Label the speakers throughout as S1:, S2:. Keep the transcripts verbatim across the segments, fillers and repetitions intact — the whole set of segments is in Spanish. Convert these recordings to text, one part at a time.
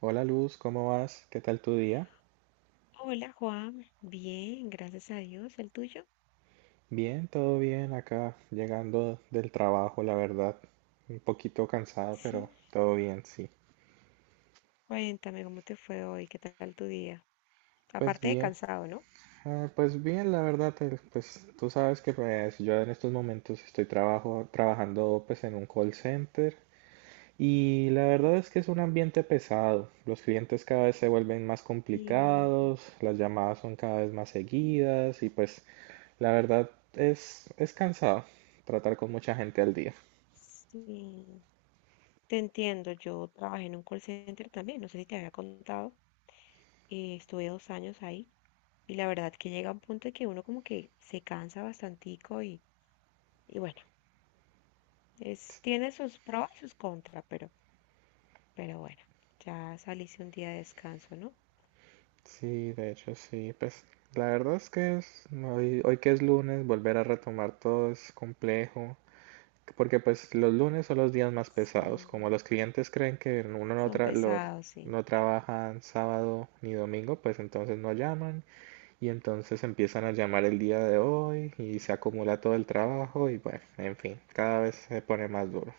S1: Hola Luz, ¿cómo vas? ¿Qué tal tu día?
S2: Hola Juan, bien, gracias a Dios. ¿El tuyo?
S1: Bien, todo bien acá, llegando del trabajo, la verdad. Un poquito cansado,
S2: Sí,
S1: pero todo bien, sí.
S2: cuéntame cómo te fue hoy, qué tal tu día.
S1: Pues
S2: Aparte de
S1: bien,
S2: cansado, ¿no?
S1: ah, pues bien, la verdad, eh, pues tú sabes que pues, yo en estos momentos estoy trabajo, trabajando pues en un call center. Y la verdad es que es un ambiente pesado. Los clientes cada vez se vuelven más
S2: Sí,
S1: complicados, las llamadas son cada vez más seguidas y pues la verdad es, es cansado tratar con mucha gente al día.
S2: sí, te entiendo. Yo trabajé en un call center también, no sé si te había contado. Eh, estuve dos años ahí y la verdad que llega un punto en que uno como que se cansa bastantico y, y bueno, es, tiene sus pros y sus contras, pero, pero bueno, ya saliste un día de descanso, ¿no?
S1: Sí, de hecho sí, pues la verdad es que es, hoy, hoy que es lunes, volver a retomar todo es complejo, porque pues los lunes son los días más pesados,
S2: Sí,
S1: como los clientes creen que uno no,
S2: son
S1: tra- lo-
S2: pesados, sí.
S1: no trabajan sábado ni domingo, pues entonces no llaman. Y entonces empiezan a llamar el día de hoy y se acumula todo el trabajo y bueno, en fin, cada vez se pone más duro.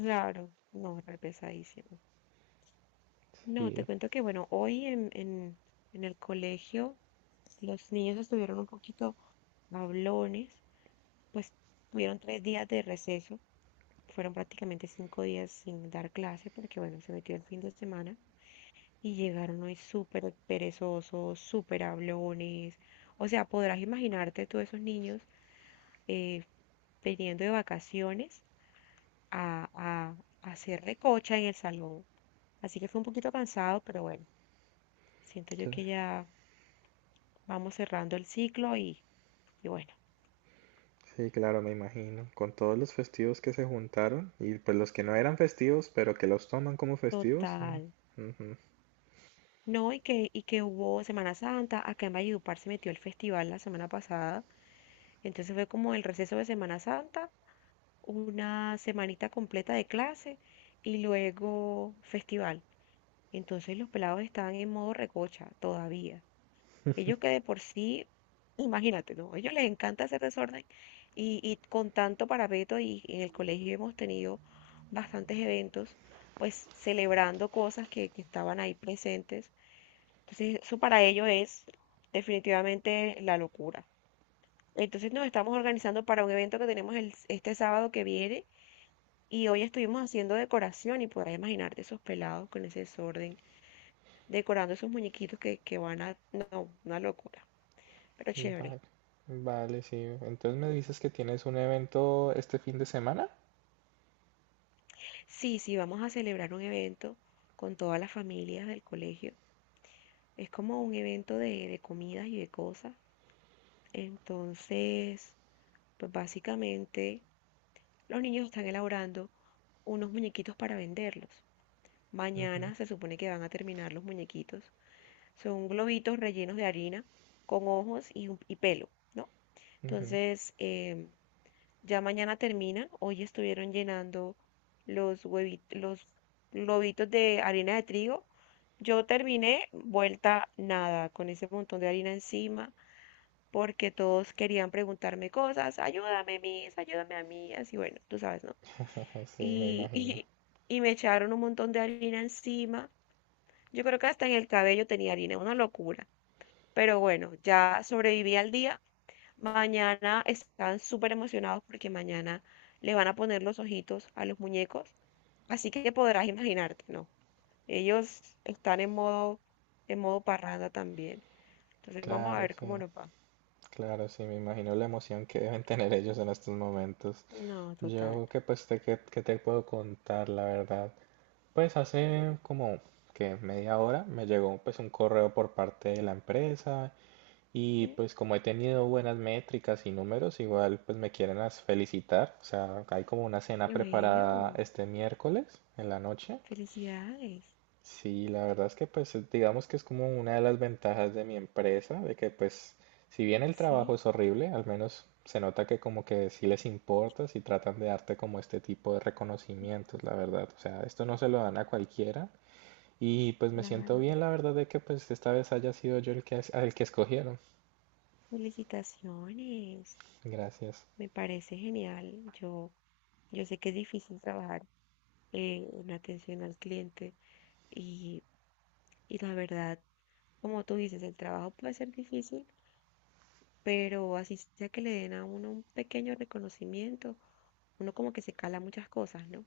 S2: Claro, no, re pesadísimo. No, te
S1: Sí,
S2: cuento que, bueno, hoy en, en, en el colegio los niños estuvieron un poquito hablones, pues tuvieron tres días de receso, fueron prácticamente cinco días sin dar clase porque, bueno, se metió el fin de semana. Y llegaron hoy súper perezosos, súper hablones. O sea, podrás imaginarte tú esos niños eh, viniendo de vacaciones a, a, a hacer recocha en el salón. Así que fue un poquito cansado, pero bueno, siento yo
S1: cl-
S2: que ya vamos cerrando el ciclo y, y bueno,
S1: sí, claro, me imagino. Con todos los festivos que se juntaron y pues los que no eran festivos, pero que los toman como festivos.
S2: total.
S1: Mm, ujú.
S2: No, y que, y que hubo Semana Santa, acá en Valledupar se metió el festival la semana pasada, entonces fue como el receso de Semana Santa, una semanita completa de clase y luego festival. Entonces los pelados estaban en modo recocha todavía. Ellos que de por sí, imagínate, ¿no? A ellos les encanta hacer desorden y, y con tanto parapeto y en el colegio hemos tenido bastantes eventos, pues celebrando cosas que, que estaban ahí presentes. Entonces eso para ellos es definitivamente la locura. Entonces nos estamos organizando para un evento que tenemos el- este sábado que viene, y hoy estuvimos haciendo decoración y podrás imaginarte esos pelados con ese desorden, decorando esos muñequitos que, que van a. No, una locura, pero chévere.
S1: Vale, vale, sí. Entonces me dices que tienes un evento este fin de semana.
S2: Sí, sí, vamos a celebrar un evento con todas las familias del colegio. Es como un evento de, de comidas y de cosas. Entonces, pues básicamente los niños están elaborando unos muñequitos para venderlos.
S1: Ujú,
S2: Mañana se supone que van a terminar los muñequitos. Son globitos rellenos de harina con ojos y, un- y pelo, ¿no?
S1: ujú.
S2: Entonces, em, ya mañana termina. Hoy estuvieron llenando los huevitos, los globitos de harina de trigo. Yo terminé vuelta nada, con ese montón de harina encima, porque todos querían preguntarme cosas. Ayúdame, Miss, ayúdame a mí. Así, bueno, tú sabes, ¿no?
S1: Sí, me
S2: Y,
S1: imagino.
S2: y, y me echaron un montón de harina encima. Yo creo que hasta en el cabello tenía harina, una locura. Pero bueno, ya sobreviví al día. Mañana están súper emocionados porque mañana le van a poner los ojitos a los muñecos, así que podrás imaginarte, ¿no? Ellos están en modo, en modo parranda también. Entonces vamos a
S1: Claro,
S2: ver cómo
S1: sí.
S2: nos va.
S1: Claro, sí, me imagino la emoción que deben tener ellos en estos momentos.
S2: No, total.
S1: Yo que pues te, que, que te puedo contar la verdad. Pues hace como que media hora me llegó pues un correo por parte de la empresa
S2: Sí,
S1: y pues como he tenido buenas métricas y números, igual pues me quieren as- felicitar. O sea, hay como una cena
S2: y
S1: preparada
S2: bueno,
S1: este miércoles en la noche.
S2: felicidades.
S1: Sí, la verdad es que pues es- digamos que es como una de las ventajas de mi empresa, de que pues si bien el trabajo
S2: Sí,
S1: es horrible, al menos se nota que como que sí les importa, si tratan de darte como este tipo de reconocimientos, la verdad. O sea, esto no se lo dan a cualquiera y pues me siento
S2: claro.
S1: bien, la verdad, de que pues esta vez haya sido yo el que, es- al que escogieron.
S2: Felicitaciones.
S1: Gracias.
S2: Me parece genial. Yo, yo sé que es difícil trabajar eh, en atención al cliente. Y, y la verdad, como tú dices, el trabajo puede ser difícil, pero así sea que le den a uno un pequeño reconocimiento, uno como que se cala muchas cosas, ¿no?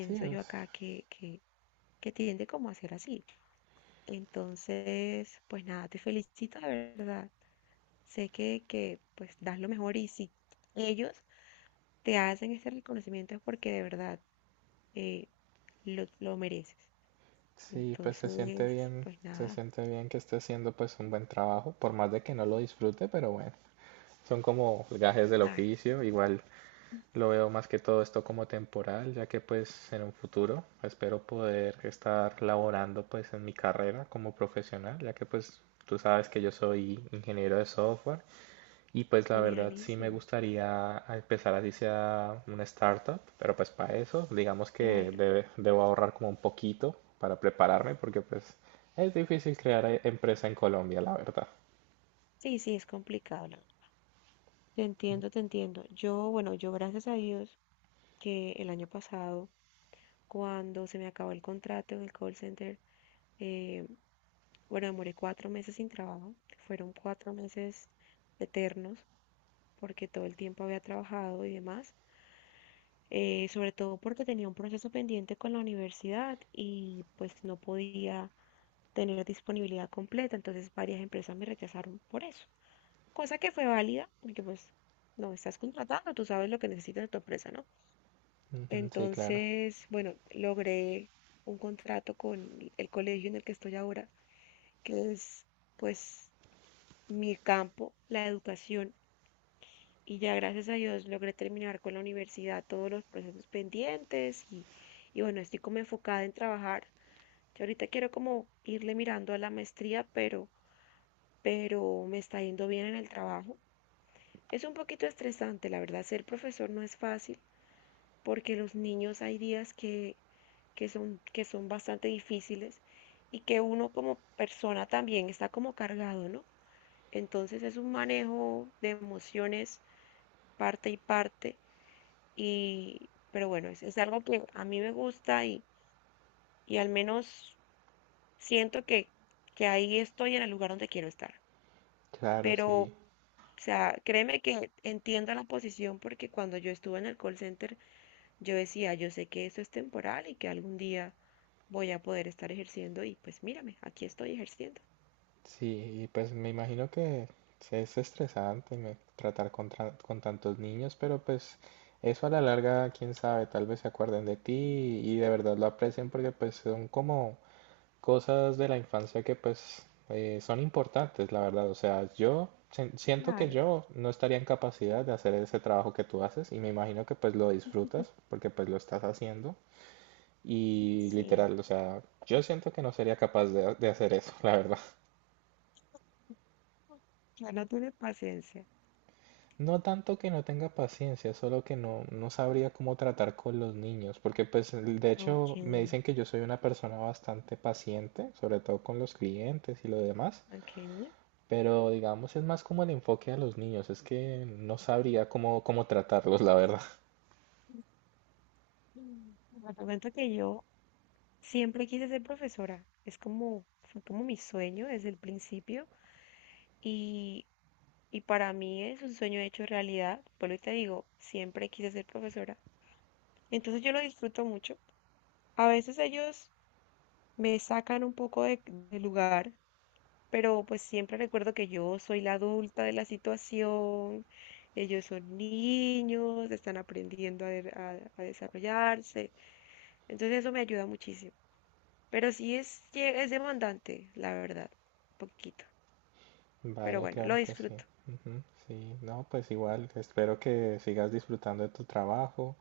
S1: Sí, o
S2: yo
S1: s-
S2: acá que, que, que tiende como a ser así. Entonces, pues nada, te felicito de verdad. Sé que, que pues das lo mejor, y si ellos te hacen este reconocimiento es porque de verdad eh, lo, lo mereces.
S1: sí, pues se siente
S2: Entonces,
S1: bien,
S2: pues
S1: se
S2: nada,
S1: siente bien que esté haciendo pues un buen trabajo, por más de que no lo disfrute, pero bueno. Son como gajes del
S2: claro,
S1: oficio, igual. Lo veo más que todo esto como temporal, ya que pues en un futuro espero poder estar laborando pues en mi carrera como profesional, ya que pues tú sabes que yo soy ingeniero de software y pues la verdad sí me
S2: genialísimo.
S1: gustaría empezar así sea una startup, pero pues para eso digamos que
S2: Claro,
S1: debe- debo ahorrar como un poquito para prepararme porque pues es difícil crear eh, empresa en Colombia, la verdad.
S2: sí, sí, es complicado, la verdad. Te entiendo, te entiendo. Yo, bueno, yo gracias a Dios que el año pasado, cuando se me acabó el contrato en el call center, eh, bueno, demoré cuatro meses sin trabajo. Fueron cuatro meses eternos porque todo el tiempo había trabajado y demás. Eh, sobre todo porque tenía un proceso pendiente con la universidad y pues no podía tener disponibilidad completa. Entonces varias empresas me rechazaron por eso, cosa que fue válida, porque pues no estás contratando, tú sabes lo que necesita de tu empresa, ¿no?
S1: Ujú, sí, claro,
S2: Entonces, bueno, logré un contrato con el colegio en el que estoy ahora, que es pues mi campo, la educación, y ya gracias a Dios logré terminar con la universidad todos los procesos pendientes y, y bueno, estoy como enfocada en trabajar. Yo ahorita quiero como irle mirando a la maestría, pero, pero me está yendo bien en el trabajo. Es un poquito estresante, la verdad, ser profesor no es fácil porque los niños hay días que, que son, que son bastante difíciles y que uno como persona también está como cargado, ¿no? Entonces es un manejo de emociones parte y parte y, pero bueno, es, es algo que a mí me gusta y, y al menos siento que, que ahí estoy en el lugar donde quiero estar.
S1: claro,
S2: Pero, o
S1: sí.
S2: sea, créeme que entiendo la posición porque cuando yo estuve en el call center, yo decía, yo sé que esto es temporal y que algún día voy a poder estar ejerciendo y pues mírame, aquí estoy ejerciendo.
S1: Sí, y pues me imagino que es estresante me- tratar con, tra- con tantos niños, pero pues eso a la larga, quién sabe, tal vez se acuerden de ti y de verdad lo aprecien porque pues son como cosas de la infancia que pues eh, son importantes, la verdad. O sea, yo sen- siento que
S2: Claro,
S1: yo no estaría en capacidad de hacer ese trabajo que tú haces y me imagino que pues lo disfrutas porque pues lo estás haciendo y
S2: sí.
S1: literal, o sea, yo siento que no sería capaz de de hacer eso, la verdad.
S2: Ya no tiene paciencia.
S1: No tanto que no tenga paciencia, solo que no, no sabría cómo tratar con los niños, porque pues el- de hecho
S2: Ok.
S1: me dicen que yo soy una persona bastante paciente, sobre todo con los clientes y lo demás,
S2: Ok.
S1: pero digamos es más como el enfoque a los niños, es que no sabría cómo, cómo tratarlos, la verdad.
S2: Mm, Bueno, te cuento que yo siempre quise ser profesora. Es como, fue como mi sueño desde el principio. Y, y para mí es un sueño hecho realidad. Por lo que te digo, siempre quise ser profesora. Entonces yo lo disfruto mucho. A veces ellos me sacan un poco de, de lugar, pero pues siempre recuerdo que yo soy la adulta de la situación, ellos son niños, están aprendiendo a, de- a- a desarrollarse, entonces eso me ayuda muchísimo. Pero sí es, lle- es demandante, la verdad, un poquito, pero
S1: Vale,
S2: bueno, lo
S1: claro que sí.
S2: disfruto.
S1: Ujú, sí, no, pues igual, espero que sigas disfrutando de tu trabajo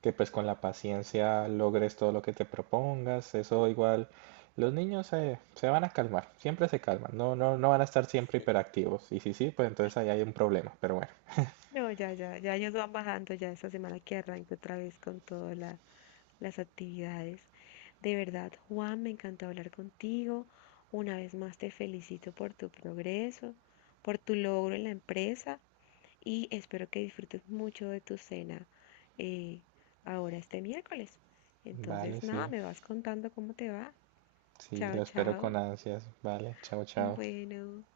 S1: que pues con la paciencia logres todo lo que te propongas, eso igual, los niños eh, se van a calmar, siempre se calman, no, no, no van a estar siempre
S2: Sí.
S1: hiperactivos, y si sí, pues entonces ahí hay un problema, pero bueno,
S2: No, ya, ya, ya ellos van bajando ya esta semana que arranco otra vez con toda la, las actividades. De verdad, Juan, me encantó hablar contigo. Una vez más te felicito por tu progreso, por tu logro en la empresa y espero que disfrutes mucho de tu cena eh, ahora este miércoles.
S1: vale,
S2: Entonces, nada,
S1: sí,
S2: me vas contando cómo te va.
S1: sí,
S2: Chao,
S1: lo espero con
S2: chao.
S1: ansias, vale, chao, chao.
S2: Bueno.